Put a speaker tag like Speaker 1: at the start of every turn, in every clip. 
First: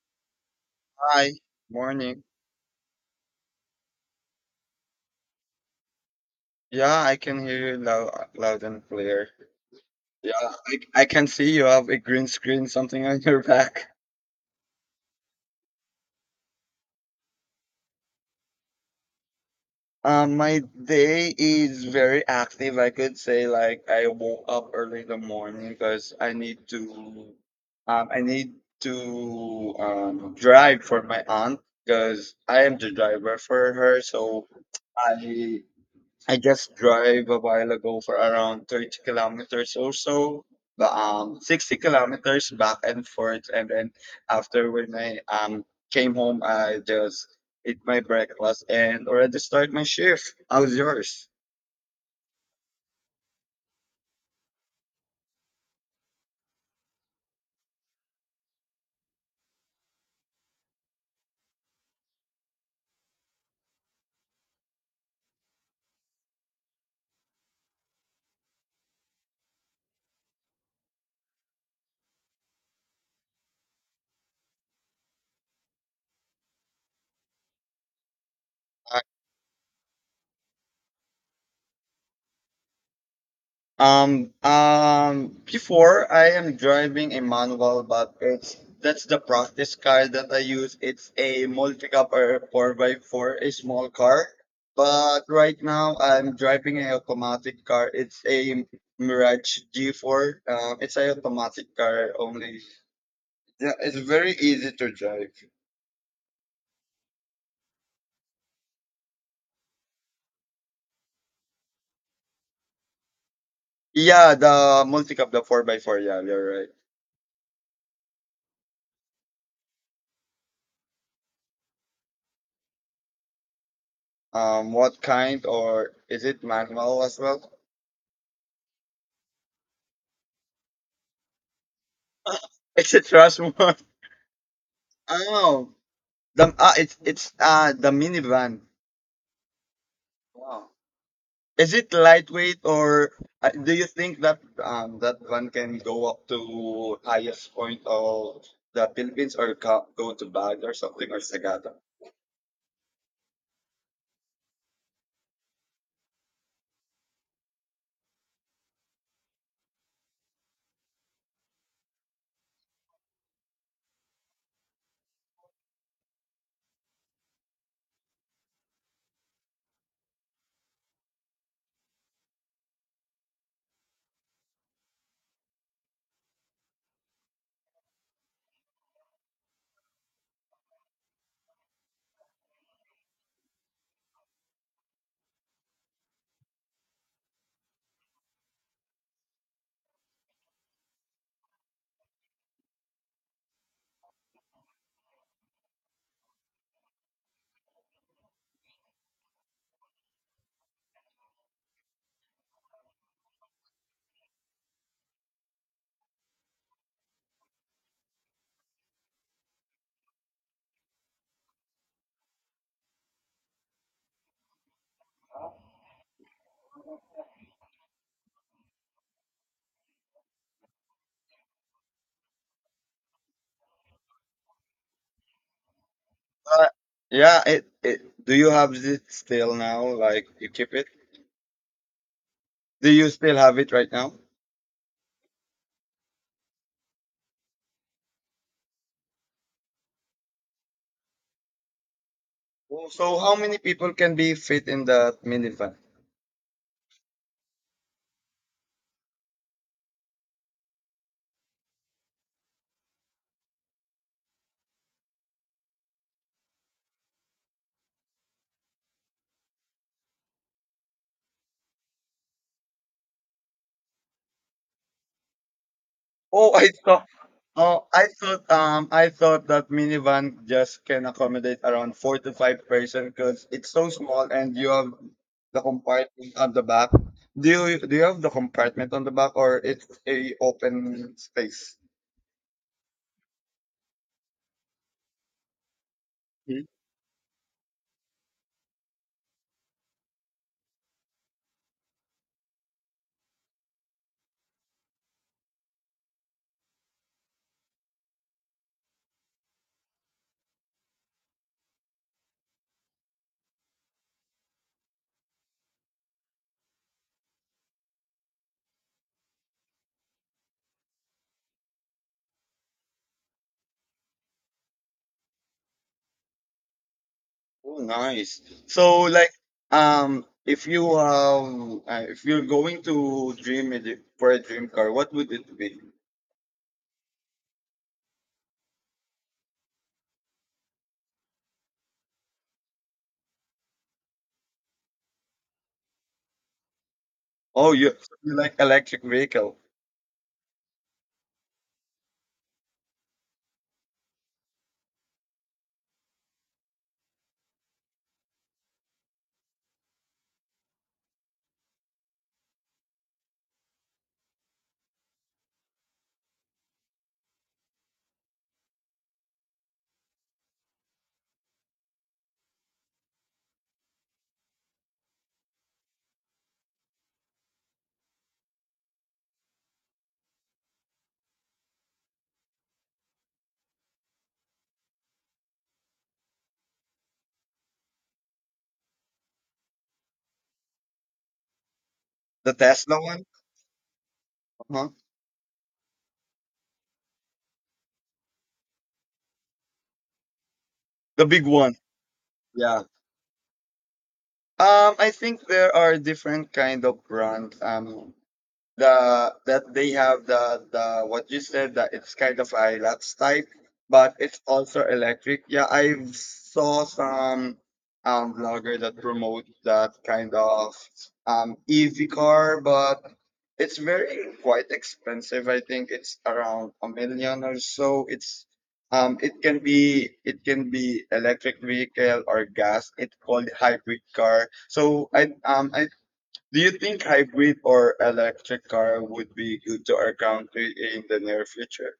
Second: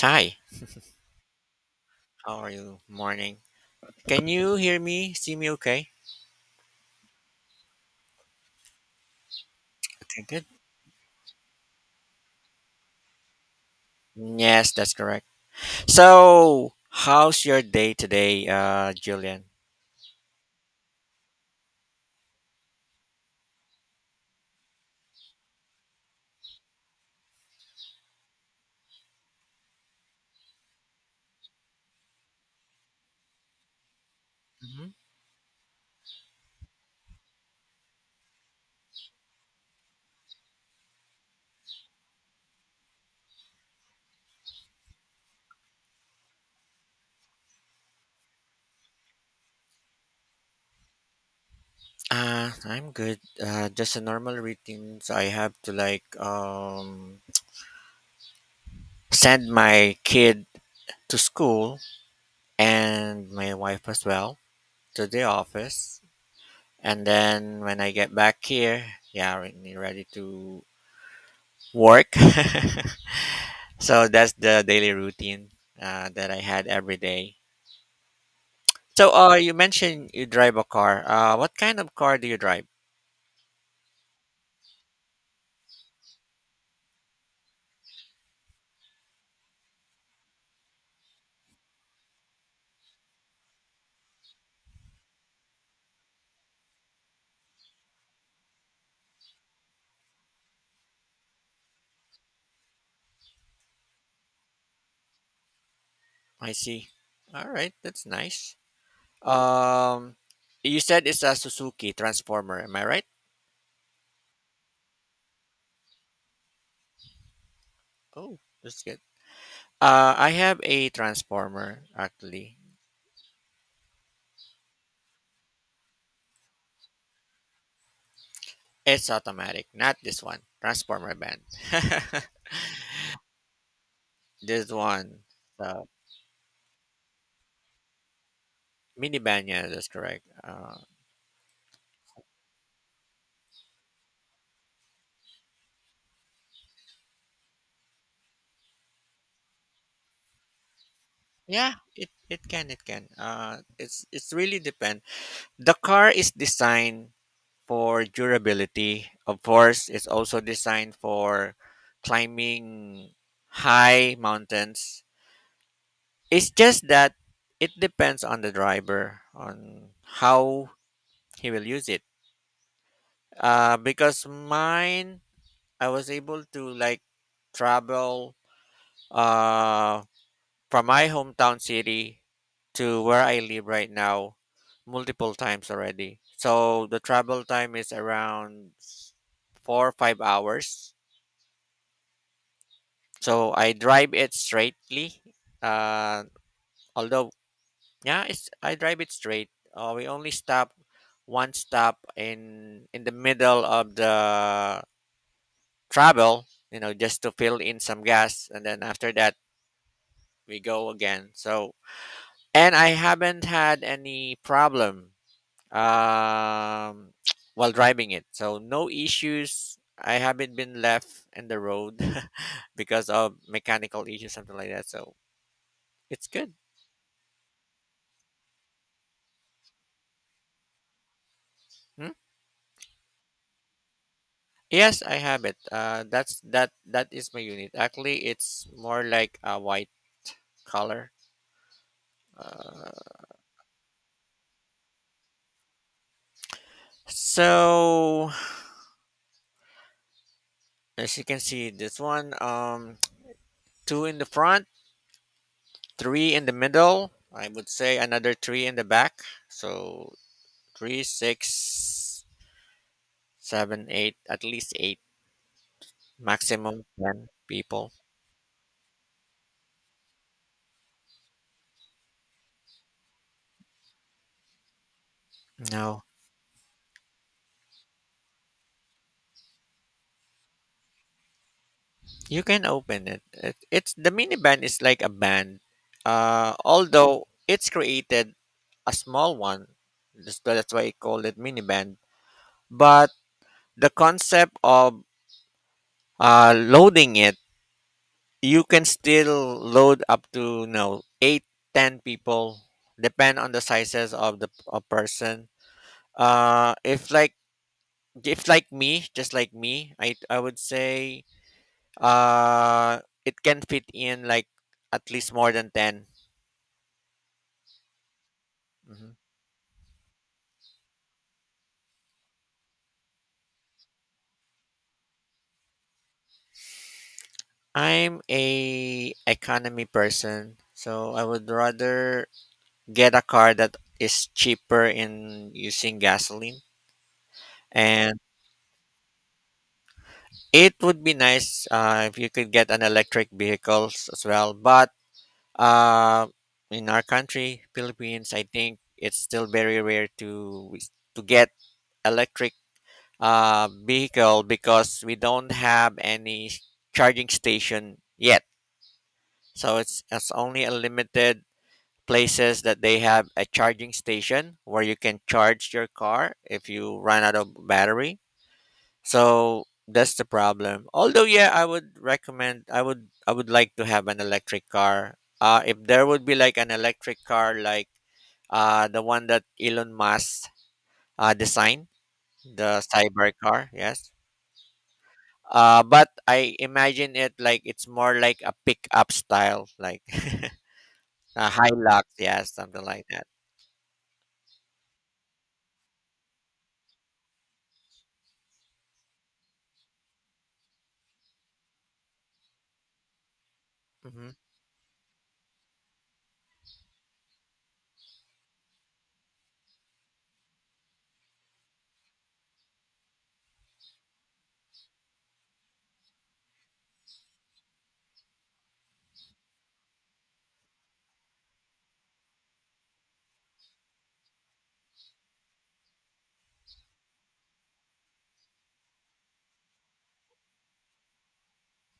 Speaker 1: Hi,
Speaker 2: Hi, morning.
Speaker 1: how are you? Morning. Can you hear me? See me okay?
Speaker 2: Yeah, I can hear you loud, loud and clear.
Speaker 1: Okay,
Speaker 2: Yeah,
Speaker 1: good.
Speaker 2: I can see you have a green screen, something on your back.
Speaker 1: Yes, that's correct. So, how's your day today, Julian?
Speaker 2: My day is very active. I could say like I woke up early in the morning because I need to drive for my aunt because I am the driver for her. So
Speaker 1: Mm-hmm.
Speaker 2: I I just drive a while ago for around 30 kilometers or so, but 60 kilometers back and forth. And then after when I came home, I just eat my breakfast and already start my shift. How's yours?
Speaker 1: I'm good. Just a normal routine. So I have to like send my kid to school and my wife as well to the office, and then when I get back here, yeah, ready to work. So that's the daily routine that I had every day. So you mentioned you drive a car. What kind of car do you drive?
Speaker 2: Before I am driving a manual, but it's that's the practice car that I use. It's a multi cup or 4 by 4 a small car. But right now I'm driving a automatic car. It's a Mirage G4. It's a automatic car only. Yeah, it's very easy to drive.
Speaker 1: I see. All right, that's nice. Um, you said it's a Suzuki Transformer. Am I right?
Speaker 2: Yeah, the multi-cop, the 4 by 4. Yeah, you're right.
Speaker 1: Oh, that's good. I have a Transformer actually.
Speaker 2: What kind or is it manual as well?
Speaker 1: It's automatic, not this one. Transformer van.
Speaker 2: Is it trust more?
Speaker 1: This one,
Speaker 2: Oh,
Speaker 1: the
Speaker 2: the ah, it's the minivan.
Speaker 1: minivan. Yeah, that's correct.
Speaker 2: Wow.
Speaker 1: Uh,
Speaker 2: Is it lightweight or do you think that that one can go up to highest point of the Philippines or ca- go to Baguio or something or Sagada?
Speaker 1: yeah, it, it can, it can. It's really depend. The car is designed for durability. Of course, it's also designed for climbing high mountains. It's just that it depends on the driver on how he will use it. Because mine, I was able to like travel uh from my hometown city to where I live right now multiple times already. So the travel time is around 4 or 5 hours. So I drive it straightly. Uh, although yeah, it's I drive it straight. We only stop one stop in the middle of the travel, just to fill in some gas, and then after that we go again. So and I haven't had any problem um, while driving it. So no issues. I haven't been left in the road because of mechanical issues, something like that. So it's good.
Speaker 2: Uh, yeah, it, it do you have it still now? Like you keep it?
Speaker 1: Hmm?
Speaker 2: Do you still have it right now?
Speaker 1: Yes, I have it. That's that. That is my unit. Actually, it's more like a white color. Uh,
Speaker 2: Oh, so how many people can be fit in that minivan?
Speaker 1: so as you can see, this one, two in the front, three in the middle. I would say another three in the back. So three, six, seven, eight, at least eight,
Speaker 2: Oh, I
Speaker 1: maximum
Speaker 2: saw.
Speaker 1: ten people.
Speaker 2: Oh, I thought that minivan just can accommodate around four to five person because it's so small and you have the
Speaker 1: No,
Speaker 2: compartment on the back. Do you have the compartment on the back or it's a open space?
Speaker 1: you can open it. It it's the minivan is like a band,
Speaker 2: Hmm?
Speaker 1: although it's created a small one. That's why I call it minivan. But the concept of loading it, you can still load up to no eight, ten people, depend on the sizes of the a person. Uh, if like if like me, just like me, I would say it can fit in like at least more than 10.
Speaker 2: Oh, nice. So
Speaker 1: Mhm.
Speaker 2: like if you have if you're going to dream it for a dream car, what would it be?
Speaker 1: I'm a economy person, so I would rather get a car that is cheaper in using gasoline.
Speaker 2: Oh, you,
Speaker 1: And
Speaker 2: you like electric vehicle,
Speaker 1: it would be nice if you could get an electric vehicles as well. But uh, in our country, Philippines, I think it's still very rare to get electric vehicle because we don't have any charging station yet. So it's only a limited places that they have a charging station where you can charge your car if you run out of battery. So that's the problem. Although yeah, I would recommend I would like to have an electric car. If there would be like an electric car like the one that Elon Musk designed,
Speaker 2: the
Speaker 1: the
Speaker 2: Tesla one,
Speaker 1: cyber car, yes.
Speaker 2: huh,
Speaker 1: But I imagine it like it's more like a pickup style, like
Speaker 2: the big
Speaker 1: a high
Speaker 2: one.
Speaker 1: lock, yeah,
Speaker 2: Yeah.
Speaker 1: something like that.
Speaker 2: I think there are different kind of brands. The that they have the what you said that it's kind of a Hilux type, but
Speaker 1: Hmm.
Speaker 2: it's also electric. Yeah, I saw some vlogger that promote that kind of EV car, but it's very quite expensive. I think it's around a million or so. It's it can be electric vehicle or gas. It's called hybrid car. So I do you think hybrid or electric car would be good to our country in the near future?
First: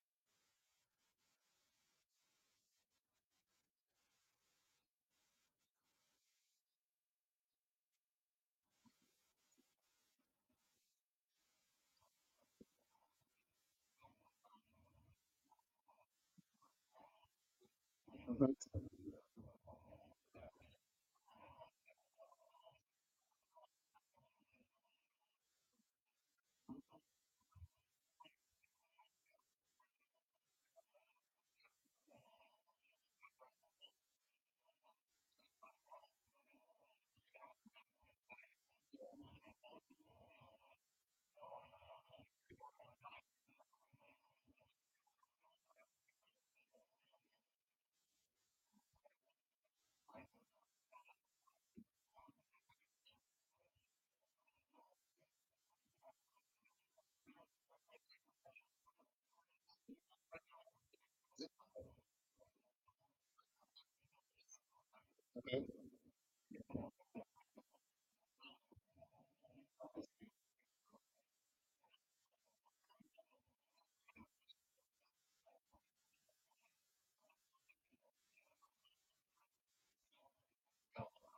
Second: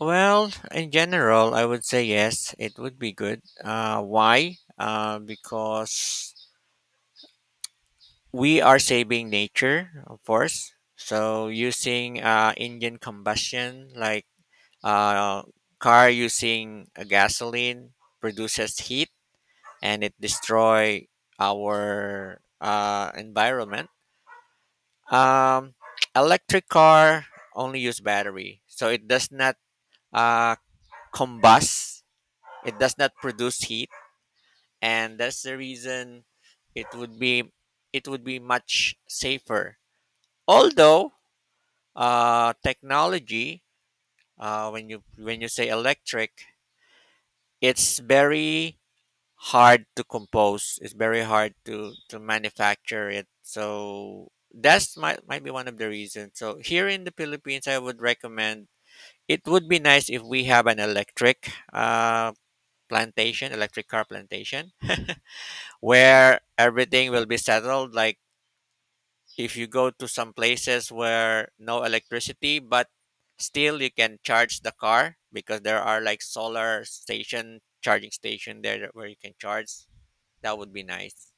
Speaker 1: Well, in general, I would say yes, it would be good. Why? Because we are saving nature, of course. So using engine combustion, like uh, car using a gasoline, produces heat and it destroy our environment. Um, Electric car only use battery, so it does not uh, combust. It does not produce heat, and that's the reason it would be it would be much safer. Although technology, when you say electric, it's very hard to compose. It's very hard to manufacture it. So that's might be one of the reasons. So here in the Philippines, I would recommend it would be nice if we have an electric plantation, electric car plantation, where everything will be settled. Like if you go to some places where no electricity, but still you can charge the car because there are like solar station charging station there where you can charge. That would be nice.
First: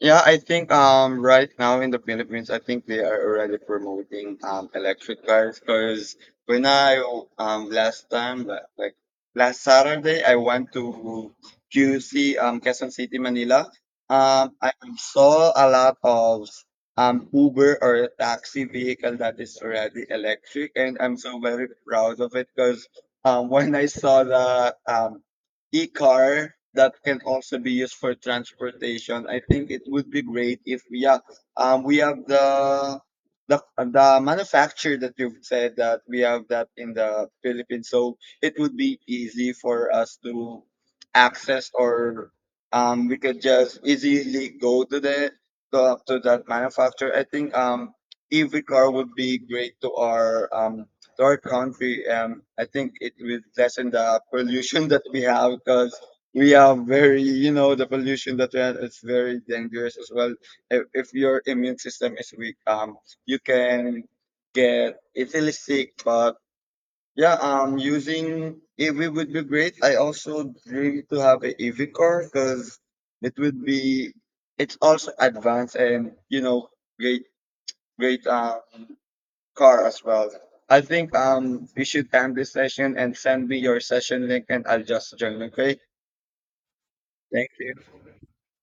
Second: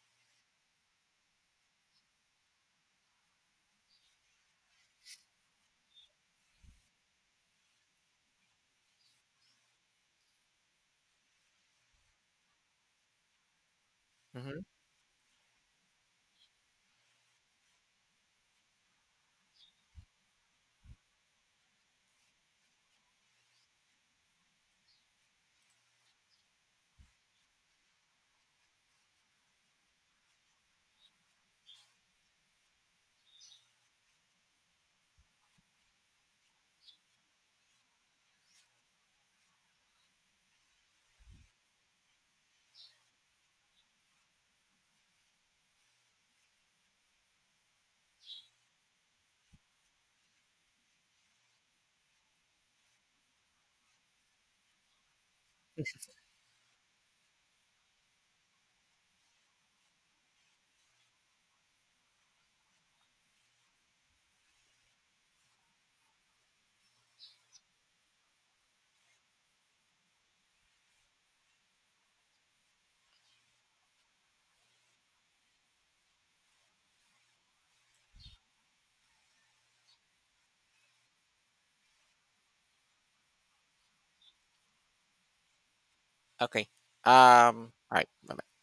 Speaker 2: Yeah, I think right now in the Philippines, I think they are already promoting electric cars because when I last time li- like last Saturday I went to QC, Quezon City, Manila.
Speaker 1: Hmm.
Speaker 2: I saw a lot of Uber or taxi vehicle that is already electric, and I'm so very proud of it because when I saw the e-car that can also be used for transportation. I think it would be great if yeah, we have the the manufacturer that you've said that we have that in the Philippines, so it would be easy for us to access or we could just easily go to the to that manufacturer. I think EV car would be great to our country. I think it will lessen the pollution that we have because we are very, you know, the pollution that we have is very dangerous as well. If your immune system is weak, you can get easily sick. But yeah, using EV would be great. I also dream to have a EV car because it would be. It's also advanced and you know great, great. Car as well. I think we should end this session and send me your session link and I'll just join. Okay.
Speaker 1: Okay.
Speaker 2: Thank you.
Speaker 1: All right. Bye.